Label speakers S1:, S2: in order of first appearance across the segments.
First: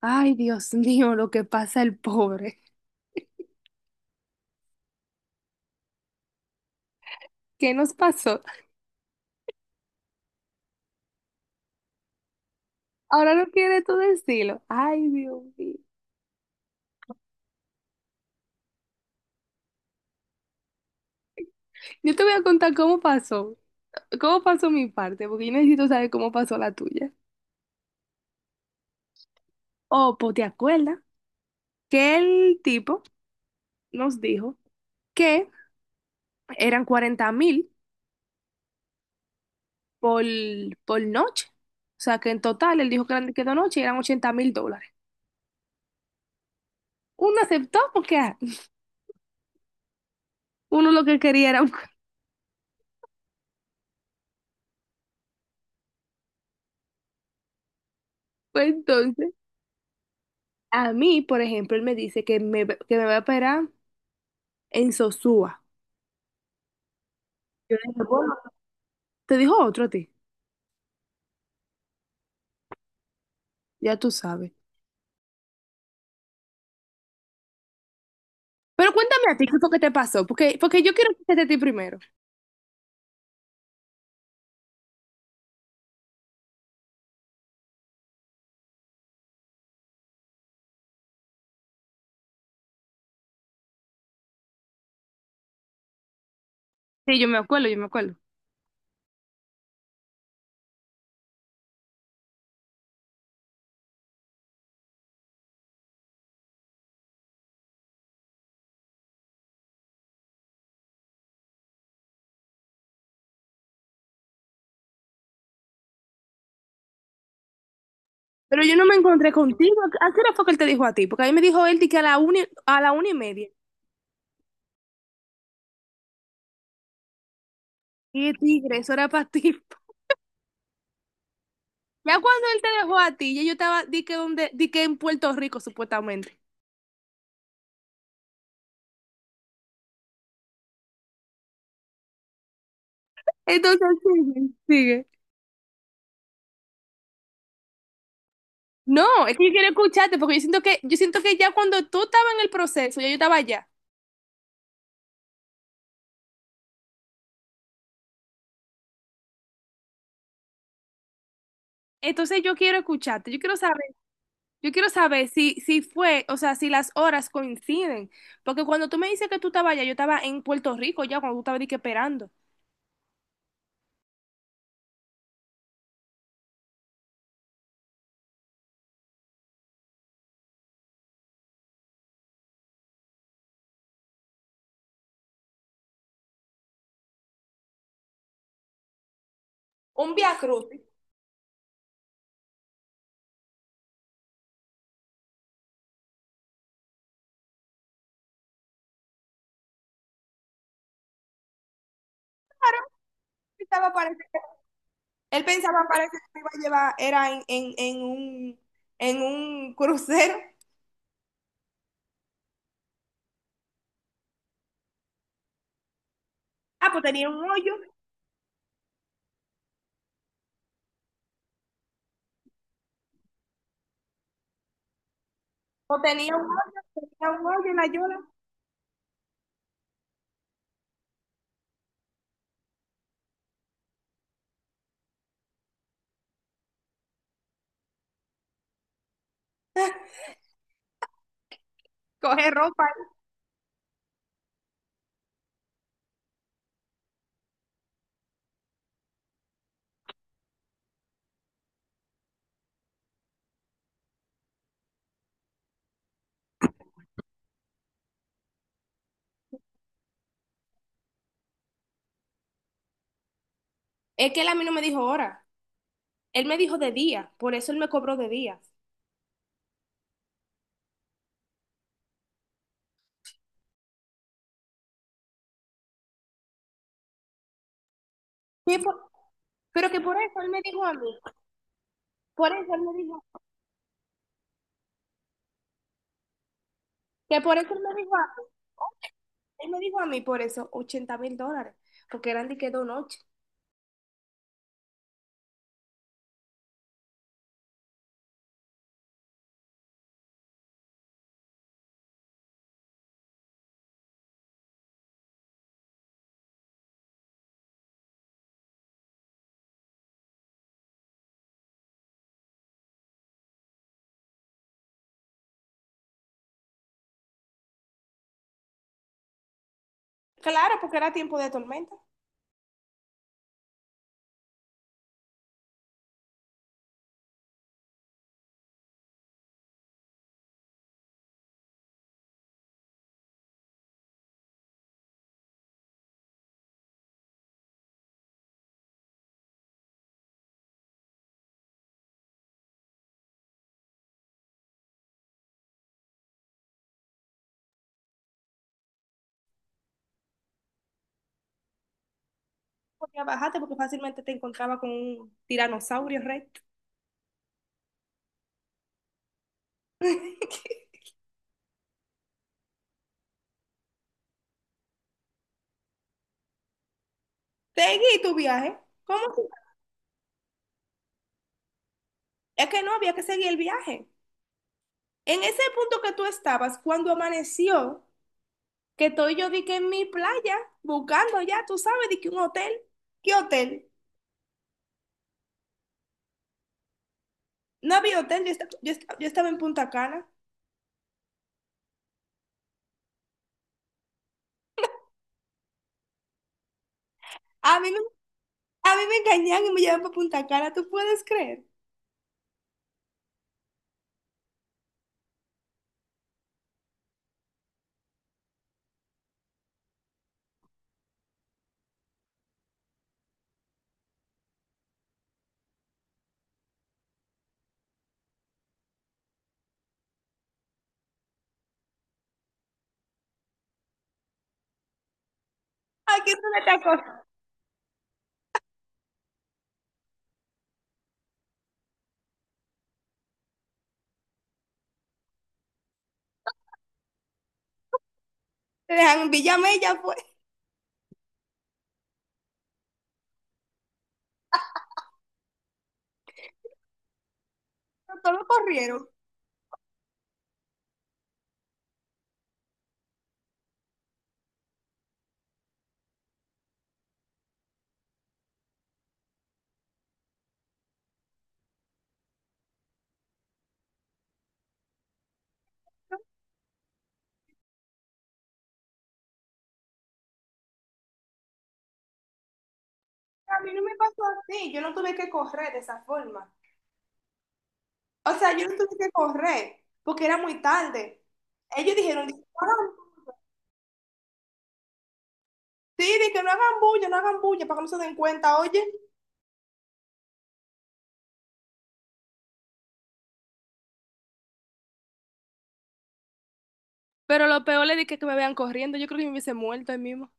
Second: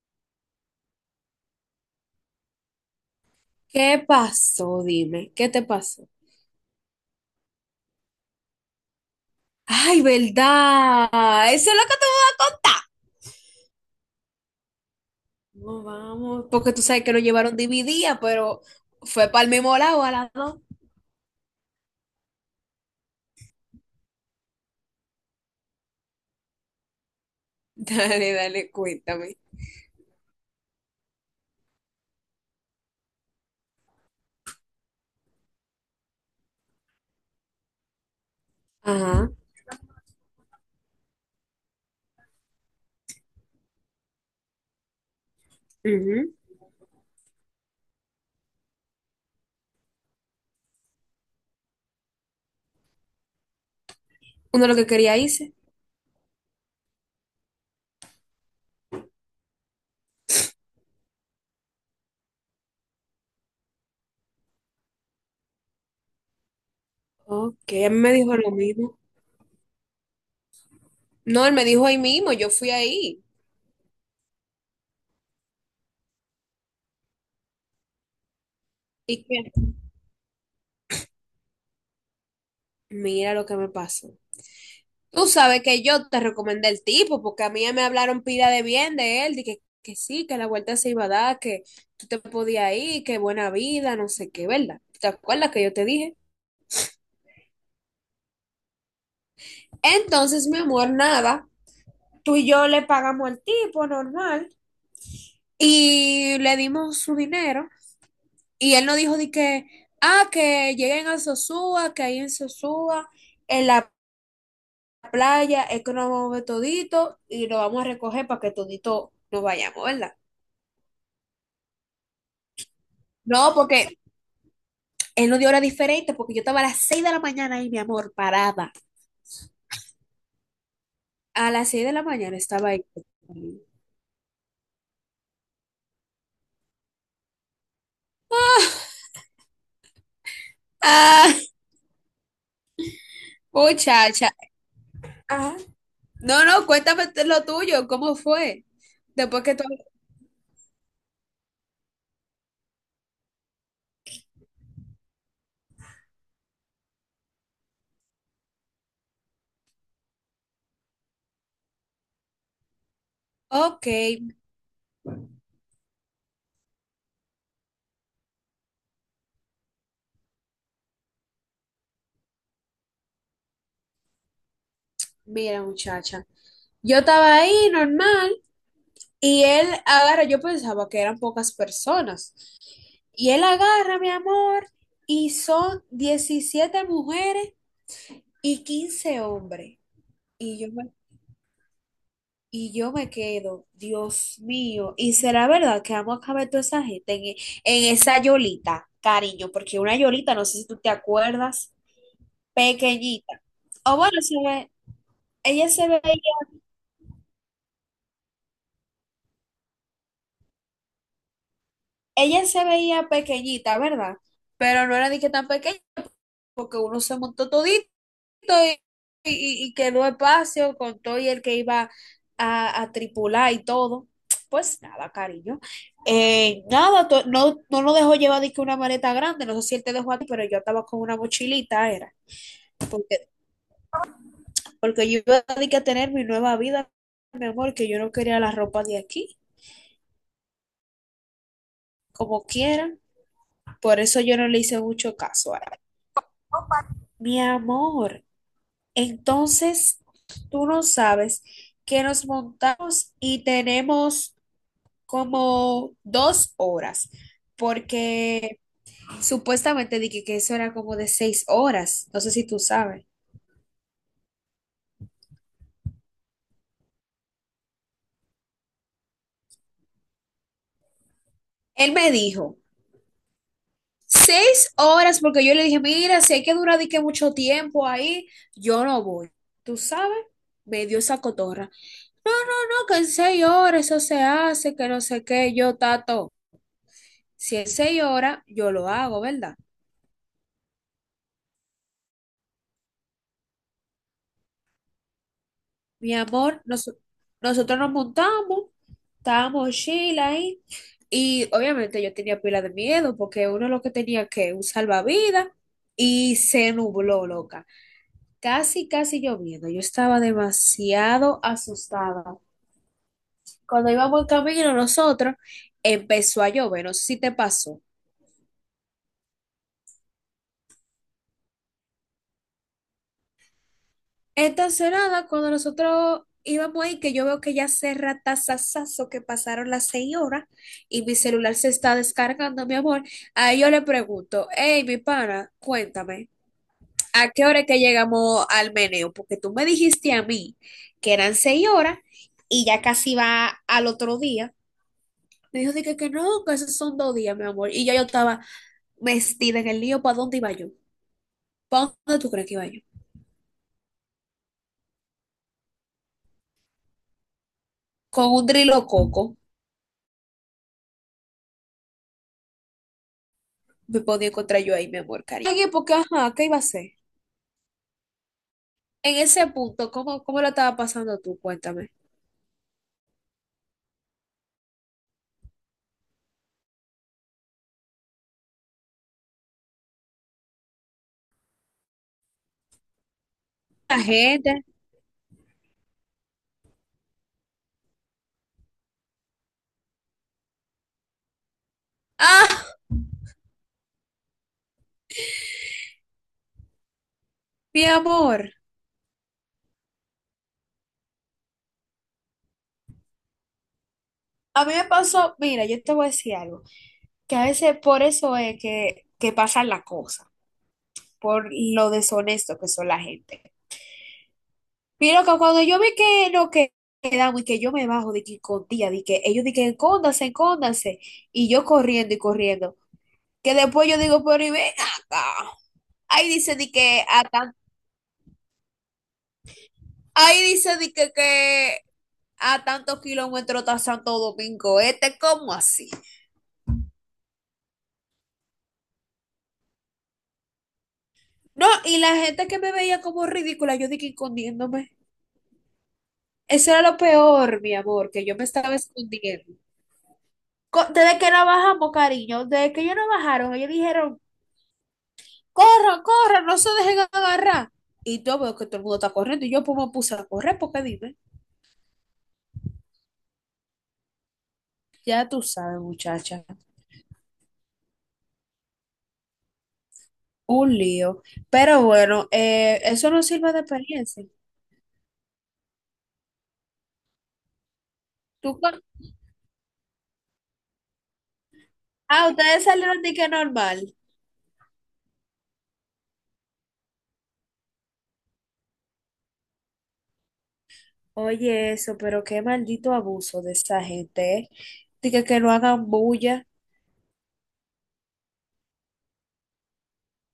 S1: Ay, Dios mío, lo que pasa el pobre.
S2: ¿Qué pasó? Dime, ¿qué te pasó?
S1: ¿Qué nos pasó?
S2: Ay, ¿verdad? Eso es lo que te voy a contar.
S1: Ahora no quiere tú decirlo. Ay, Dios mío.
S2: No, vamos, porque tú sabes que lo llevaron dividida, pero fue para el mismo lado a las dos.
S1: Yo te voy a contar cómo pasó mi parte, porque yo necesito saber cómo pasó la tuya.
S2: Dale, dale, cuéntame.
S1: Oh, pues te acuerdas que el tipo nos dijo que eran 40.000
S2: Ajá.
S1: por, por noche. O sea, que en total él dijo que eran, que de noche eran US$80.000.
S2: Ujú.
S1: Uno aceptó porque, ah, uno lo que quería era un...
S2: Uno lo que quería hice.
S1: Pues entonces, a mí, por ejemplo, él me dice que me va a esperar en Sosúa.
S2: Ok,
S1: Yo
S2: él
S1: dije,
S2: me
S1: bueno,
S2: dijo lo mismo.
S1: te dijo otro a ti,
S2: No, él me dijo ahí mismo, yo fui ahí.
S1: ya tú sabes. Pero
S2: ¿Y
S1: cuéntame a ti
S2: qué?
S1: qué fue que te pasó, porque yo quiero escucharte a ti primero.
S2: Mira lo que me pasó. Tú sabes que yo te recomendé el tipo, porque a mí me hablaron pila de bien de él, de que sí, que la vuelta se iba a dar, que tú te podías ir, que buena vida, no sé qué, ¿verdad? ¿Te acuerdas que yo te dije?
S1: Sí, yo me acuerdo, yo me acuerdo.
S2: Entonces, mi amor, nada, tú y yo le pagamos al tipo normal y le dimos su dinero y él nos dijo de que, ah, que lleguen a Sosúa, que ahí en Sosúa, en la playa, es que nos vamos a ver todito y lo vamos a recoger para que
S1: Pero yo no me
S2: todito
S1: encontré
S2: nos
S1: contigo.
S2: vayamos,
S1: ¿A
S2: ¿verdad?
S1: qué hora fue que él te dijo a ti? Porque a mí me dijo él di que a la una y media.
S2: No, porque en una hora diferente, porque yo estaba a las 6 de la mañana ahí, mi amor,
S1: Y
S2: parada.
S1: tigre, eso era para ti.
S2: A las seis de la
S1: Ya
S2: mañana
S1: cuando él te
S2: estaba ahí.
S1: dejó a ti, ya yo estaba, di que, donde, di que en Puerto Rico, supuestamente.
S2: Ah,
S1: Entonces,
S2: muchacha.
S1: sigue, sigue.
S2: Ah, no, no, cuéntame lo tuyo, ¿cómo fue?
S1: No, es
S2: Después
S1: que yo
S2: que tú...
S1: quiero escucharte, porque yo siento que ya cuando tú estabas en el proceso, ya yo estaba allá. Entonces yo quiero escucharte, yo quiero
S2: Ok,
S1: saber. Yo quiero saber si fue, o sea, si las horas coinciden. Porque cuando tú me dices que tú estabas allá, yo estaba en Puerto Rico ya, cuando tú estabas dije, esperando.
S2: mira, muchacha. Yo estaba ahí normal y él agarra, yo pensaba que eran pocas personas. Y él agarra, mi amor, y son 17 mujeres y 15 hombres.
S1: Un Via
S2: Y yo
S1: Crucis.
S2: Y yo me quedo, Dios mío, y será verdad que vamos a caber toda esa gente en, en esa yolita, cariño, porque una yolita, no sé si tú te acuerdas, pequeñita.
S1: Pensaba,
S2: O
S1: parece
S2: bueno, se
S1: que-
S2: ve-
S1: Él
S2: Ella
S1: pensaba,
S2: se veía,
S1: parece que me iba a llevar, era en un crucero.
S2: ella se veía pequeñita, ¿verdad? Pero no era ni que tan pequeña, porque
S1: Ah, pues
S2: uno se
S1: tenía un
S2: montó
S1: hoyo,
S2: todito. y, y quedó espacio con todo y el que iba a, tripular y todo. Pues nada, cariño.
S1: o
S2: Nada,
S1: tenía un
S2: no,
S1: hoyo en
S2: no
S1: la
S2: nos
S1: yola.
S2: dejó llevar de que una maleta grande, no sé si él te dejó a ti, pero yo estaba con una mochilita, era, porque, porque yo iba a de que a tener mi nueva vida, mi amor, que yo no quería la ropa de aquí, como
S1: Coge ropa.
S2: quieran, por eso yo no le hice mucho caso a él. Mi amor, entonces tú no sabes que nos montamos y tenemos como 2 horas, porque supuestamente dije que eso era como de 6 horas, no sé si tú sabes.
S1: Es que él a mí no me dijo hora, él me dijo de día, por eso él me cobró de día.
S2: Él me dijo, 6 horas, porque yo le dije, mira, si hay que durar de que mucho tiempo ahí,
S1: Sí,
S2: yo no voy. ¿Tú
S1: pero que por
S2: sabes?
S1: eso él me dijo
S2: Me
S1: a
S2: dio
S1: mí,
S2: esa cotorra. No,
S1: por eso él
S2: no, no,
S1: me
S2: que en
S1: dijo,
S2: 6 horas eso se hace, que no sé qué, yo tato.
S1: que por
S2: Si
S1: eso
S2: es
S1: él me
S2: seis
S1: dijo a mí,
S2: horas, yo lo
S1: oye,
S2: hago, ¿verdad?
S1: él me dijo a mí por eso US$80.000, porque eran de que 2 noches.
S2: Mi amor, nosotros nos montamos, estábamos Sheila ahí, y obviamente yo tenía pila de miedo porque uno lo que tenía que un salvavidas y se nubló, loca. Casi, casi lloviendo. Yo estaba demasiado asustada. Cuando íbamos en camino nosotros, empezó a llover, no sé si te pasó.
S1: Claro, porque era tiempo de tormenta.
S2: Estacionada, cuando nosotros íbamos ahí, que yo veo que ya se ratazazazo que pasaron las 6 horas y mi celular se está descargando, mi amor. Ahí yo le pregunto, hey, mi pana, cuéntame, ¿a qué hora es que llegamos al meneo? Porque tú me dijiste a mí que eran 6 horas y ya casi va al otro día. Me dijo, dije que no, que esos son 2 días, mi amor. Y yo estaba vestida en el lío, ¿para dónde iba yo? ¿Para dónde tú crees que iba yo?
S1: Podía bajarte porque fácilmente te encontraba con un tiranosaurio recto.
S2: Con un drilo coco. Me podía encontrar yo ahí, mi amor, cariño. En época, ajá, ¿qué iba a hacer?
S1: Seguí tu viaje.
S2: En
S1: ¿Cómo?
S2: ese punto, ¿cómo la estaba pasando tú? Cuéntame.
S1: Es que no había que seguir el viaje. En ese punto que tú estabas, cuando amaneció, que estoy yo di que en mi playa, buscando ya, tú sabes, di que un hotel. ¿Qué hotel?
S2: La gente.
S1: No había hotel, yo estaba en Punta Cana.
S2: Ah,
S1: A
S2: mi
S1: mí me
S2: amor.
S1: A mí me engañan y me llevan para Punta Cana, ¿tú puedes creer?
S2: A mí me pasó, mira, yo te voy a decir algo, que a veces por eso es que pasan las cosas, por lo deshonesto que son la gente. Mira que cuando yo vi que no que- quedamos y que yo me bajo de que con tía, de que ellos de que escóndanse, escóndanse, y yo corriendo y corriendo, que después yo digo, pero y ven acá.
S1: Aquí
S2: Ahí
S1: es
S2: dice
S1: una
S2: de
S1: otra
S2: que
S1: cosa.
S2: acá Ahí dice di que a tantos kilómetros está Santo Domingo Este, ¿cómo así?
S1: Te dejan en Villamella, ya fue.
S2: No, y la gente que me veía como ridícula, yo dije escondiéndome. Eso era lo peor, mi amor, que yo
S1: Todos
S2: me estaba
S1: corrieron.
S2: escondiendo. Desde que no bajamos, cariño, desde que ellos no bajaron, ellos dijeron, corran, corran, no se dejen agarrar. Y yo veo que todo el mundo está corriendo y yo pues me puse a correr, porque dime, ya tú sabes, muchacha, un lío. Pero bueno, eso no sirve
S1: A
S2: de
S1: mí no me pasó
S2: experiencia.
S1: así, yo no tuve que correr de esa forma. O sea,
S2: ¿Tú,
S1: yo no
S2: cu-
S1: tuve que correr porque era muy tarde. Ellos dijeron,
S2: Ah,
S1: dice, "No
S2: ustedes
S1: hagan
S2: salieron de que normal.
S1: sí, de que no hagan bulla, no hagan bulla, para que no se den cuenta, oye.
S2: Oye, eso, pero qué maldito abuso de esa gente, ¿eh? De que no hagan bulla.
S1: Pero lo peor es de que me vean corriendo. Yo creo que me hubiese muerto ahí mismo.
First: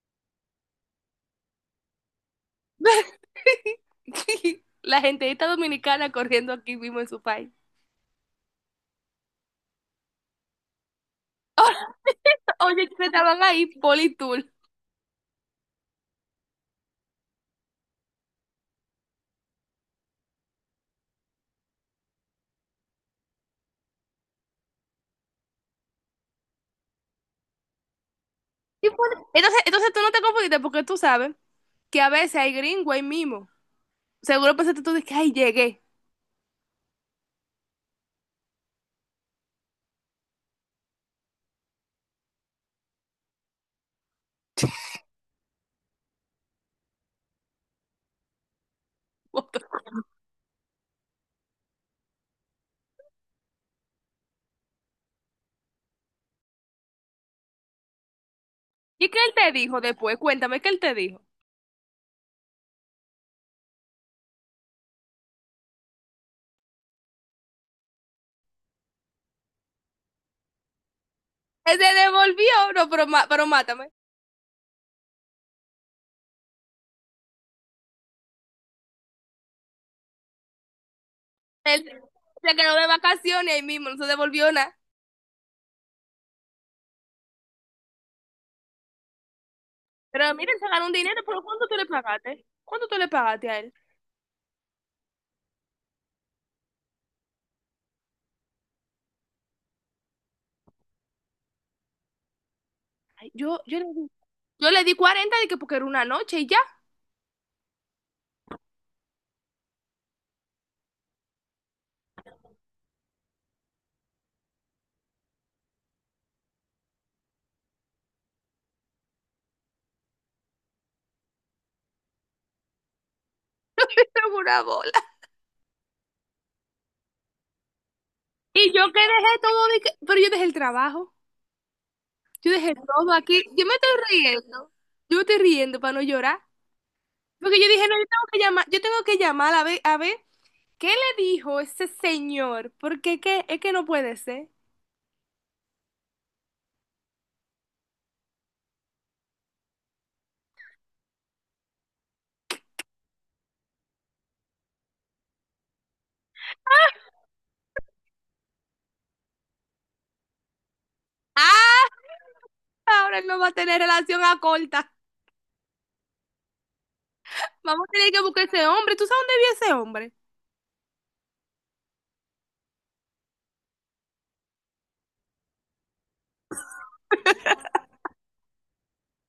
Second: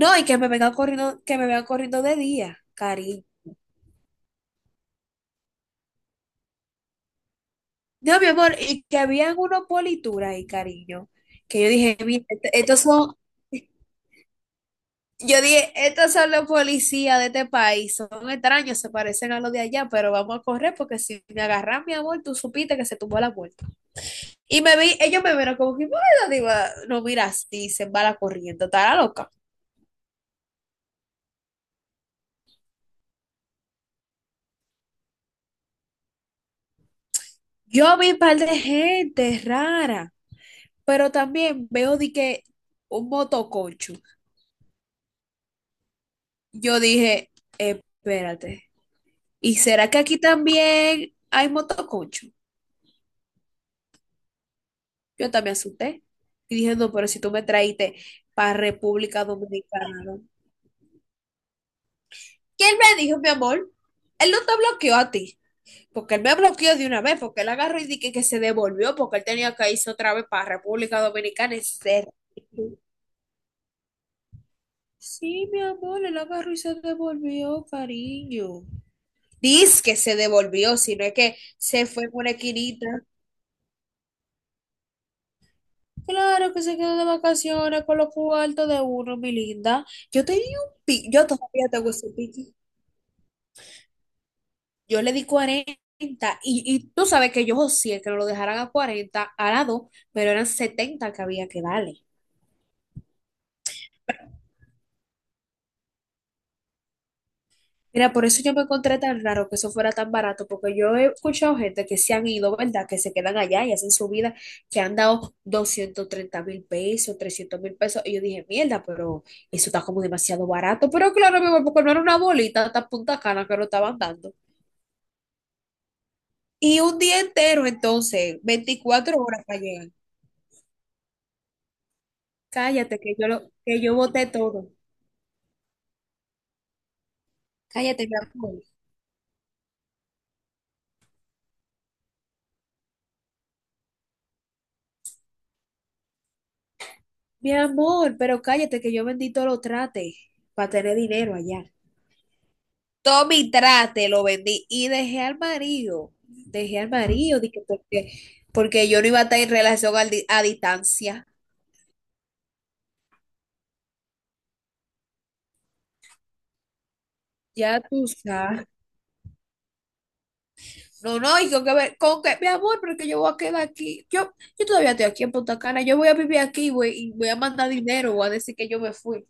S2: No, y que me vengan corriendo, que me vengan corriendo de día, cariño.
S1: La gente dominicana corriendo aquí mismo en su país.
S2: No, mi amor, y que habían unos polituras ahí, cariño. Que yo dije, mira, estos
S1: Oye, que
S2: son,
S1: estaban ahí, Politool.
S2: yo dije, estos son los policías de este país, son extraños, se parecen a los de allá, pero vamos a correr porque si me agarran, mi amor, tú supiste que se tumbó la puerta. Y me vi, ellos me vieron como que, bueno, digo, no mira así, se va la corriente,
S1: Sí.
S2: está la loca.
S1: Entonces tú no te confundiste porque tú sabes que a veces hay gringo ahí mismo. Seguro pensaste tú de que, ay, llegué.
S2: Yo vi un par de gente rara, pero también veo de que un motoconcho. Yo dije, espérate,
S1: What
S2: ¿y
S1: the
S2: será
S1: fuck.
S2: que aquí también hay motoconcho? Yo también asusté y dije, no, pero si tú me traíste para
S1: ¿Y qué
S2: República
S1: él te dijo
S2: Dominicana,
S1: después?
S2: ¿no?
S1: Cuéntame, ¿qué él te dijo?
S2: ¿Quién me dijo, mi amor? Él no te bloqueó a ti. Porque él me bloqueó de una vez, porque él agarró y dije que se devolvió, porque él tenía que irse otra vez para República Dominicana y
S1: Él se
S2: se-
S1: devolvió, no, pero mátame.
S2: Sí, mi amor, él agarró y se devolvió, cariño. Dice que se devolvió, sino es que
S1: Él
S2: se fue por una
S1: se quedó de
S2: esquinita.
S1: vacaciones ahí mismo, no se devolvió nada.
S2: Claro que se quedó de vacaciones con los cuartos de uno, mi linda. Yo
S1: Pero
S2: tenía
S1: miren, se
S2: un
S1: ganó un
S2: pique,
S1: dinero,
S2: yo
S1: pero ¿cuánto
S2: todavía
S1: tú le
S2: tengo ese
S1: pagaste?
S2: pique.
S1: ¿Cuánto tú le pagaste a él?
S2: Yo le di cuarenta, y tú sabes que yo sí que no lo dejaran a 40 a la 2, pero eran 70 que había que darle.
S1: Ay, yo le di 40 de que porque era una noche y ya.
S2: Mira, por eso yo me encontré tan raro que eso fuera tan barato, porque yo he escuchado gente que se han ido, ¿verdad? Que se quedan allá y hacen su vida, que han dado 230,000 pesos, 300,000 pesos. Y yo dije, mierda, pero eso está como demasiado barato. Pero claro, mi amor, porque no era una bolita tan punta cana que lo estaban dando.
S1: Segura bola.
S2: Y un día entero, entonces,
S1: Y yo que
S2: 24
S1: dejé
S2: horas para
S1: todo,
S2: llegar.
S1: pero yo dejé el trabajo, yo dejé
S2: Cállate,
S1: todo
S2: que yo lo,
S1: aquí. Yo me
S2: que
S1: estoy
S2: yo boté todo.
S1: riendo, yo me estoy riendo para no llorar. Porque yo dije, no, yo
S2: Cállate, mi
S1: tengo que
S2: amor.
S1: llamar, yo tengo que llamar a ver, ¿qué le dijo ese señor? Porque qué es que no puede ser.
S2: Mi amor, pero cállate, que yo vendí todo lo trate para tener dinero allá. Todo mi trate lo vendí y dejé al marido, dije, porque, porque yo no iba a estar en relación a distancia.
S1: Ah, ahora él no va a tener relación a corta.
S2: Ya
S1: Vamos a
S2: tú
S1: tener que buscar ese
S2: sabes.
S1: hombre. ¿Tú sabes dónde vive ese hombre?
S2: No, no, y con que ver, con que, mi amor, pero es que yo voy a quedar aquí. Yo todavía estoy aquí en Punta Cana, yo voy a vivir aquí, güey, y voy a mandar dinero, voy a decir que yo me fui.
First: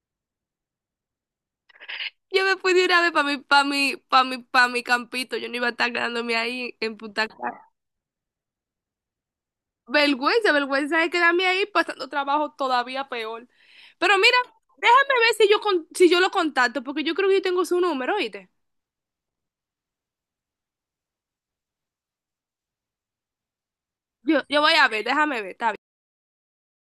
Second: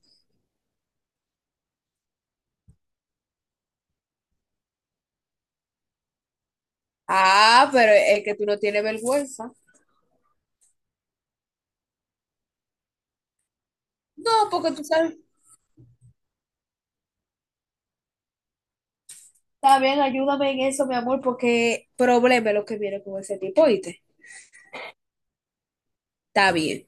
S1: Yo me fui de una vez para mi campito. Yo no iba a estar quedándome ahí en Punta
S2: Ah,
S1: Cana.
S2: pero es que tú no tienes vergüenza.
S1: Vergüenza, vergüenza de quedarme ahí pasando trabajo todavía peor. Pero mira,
S2: No, porque tú sabes,
S1: déjame ver si yo lo contacto, porque yo creo que yo tengo su número, ¿oíste?
S2: está bien, ayúdame en eso, mi amor, porque problema es lo que viene con ese tipo, ¿oíste?
S1: Yo voy a ver, déjame ver, está bien.
S2: Está bien.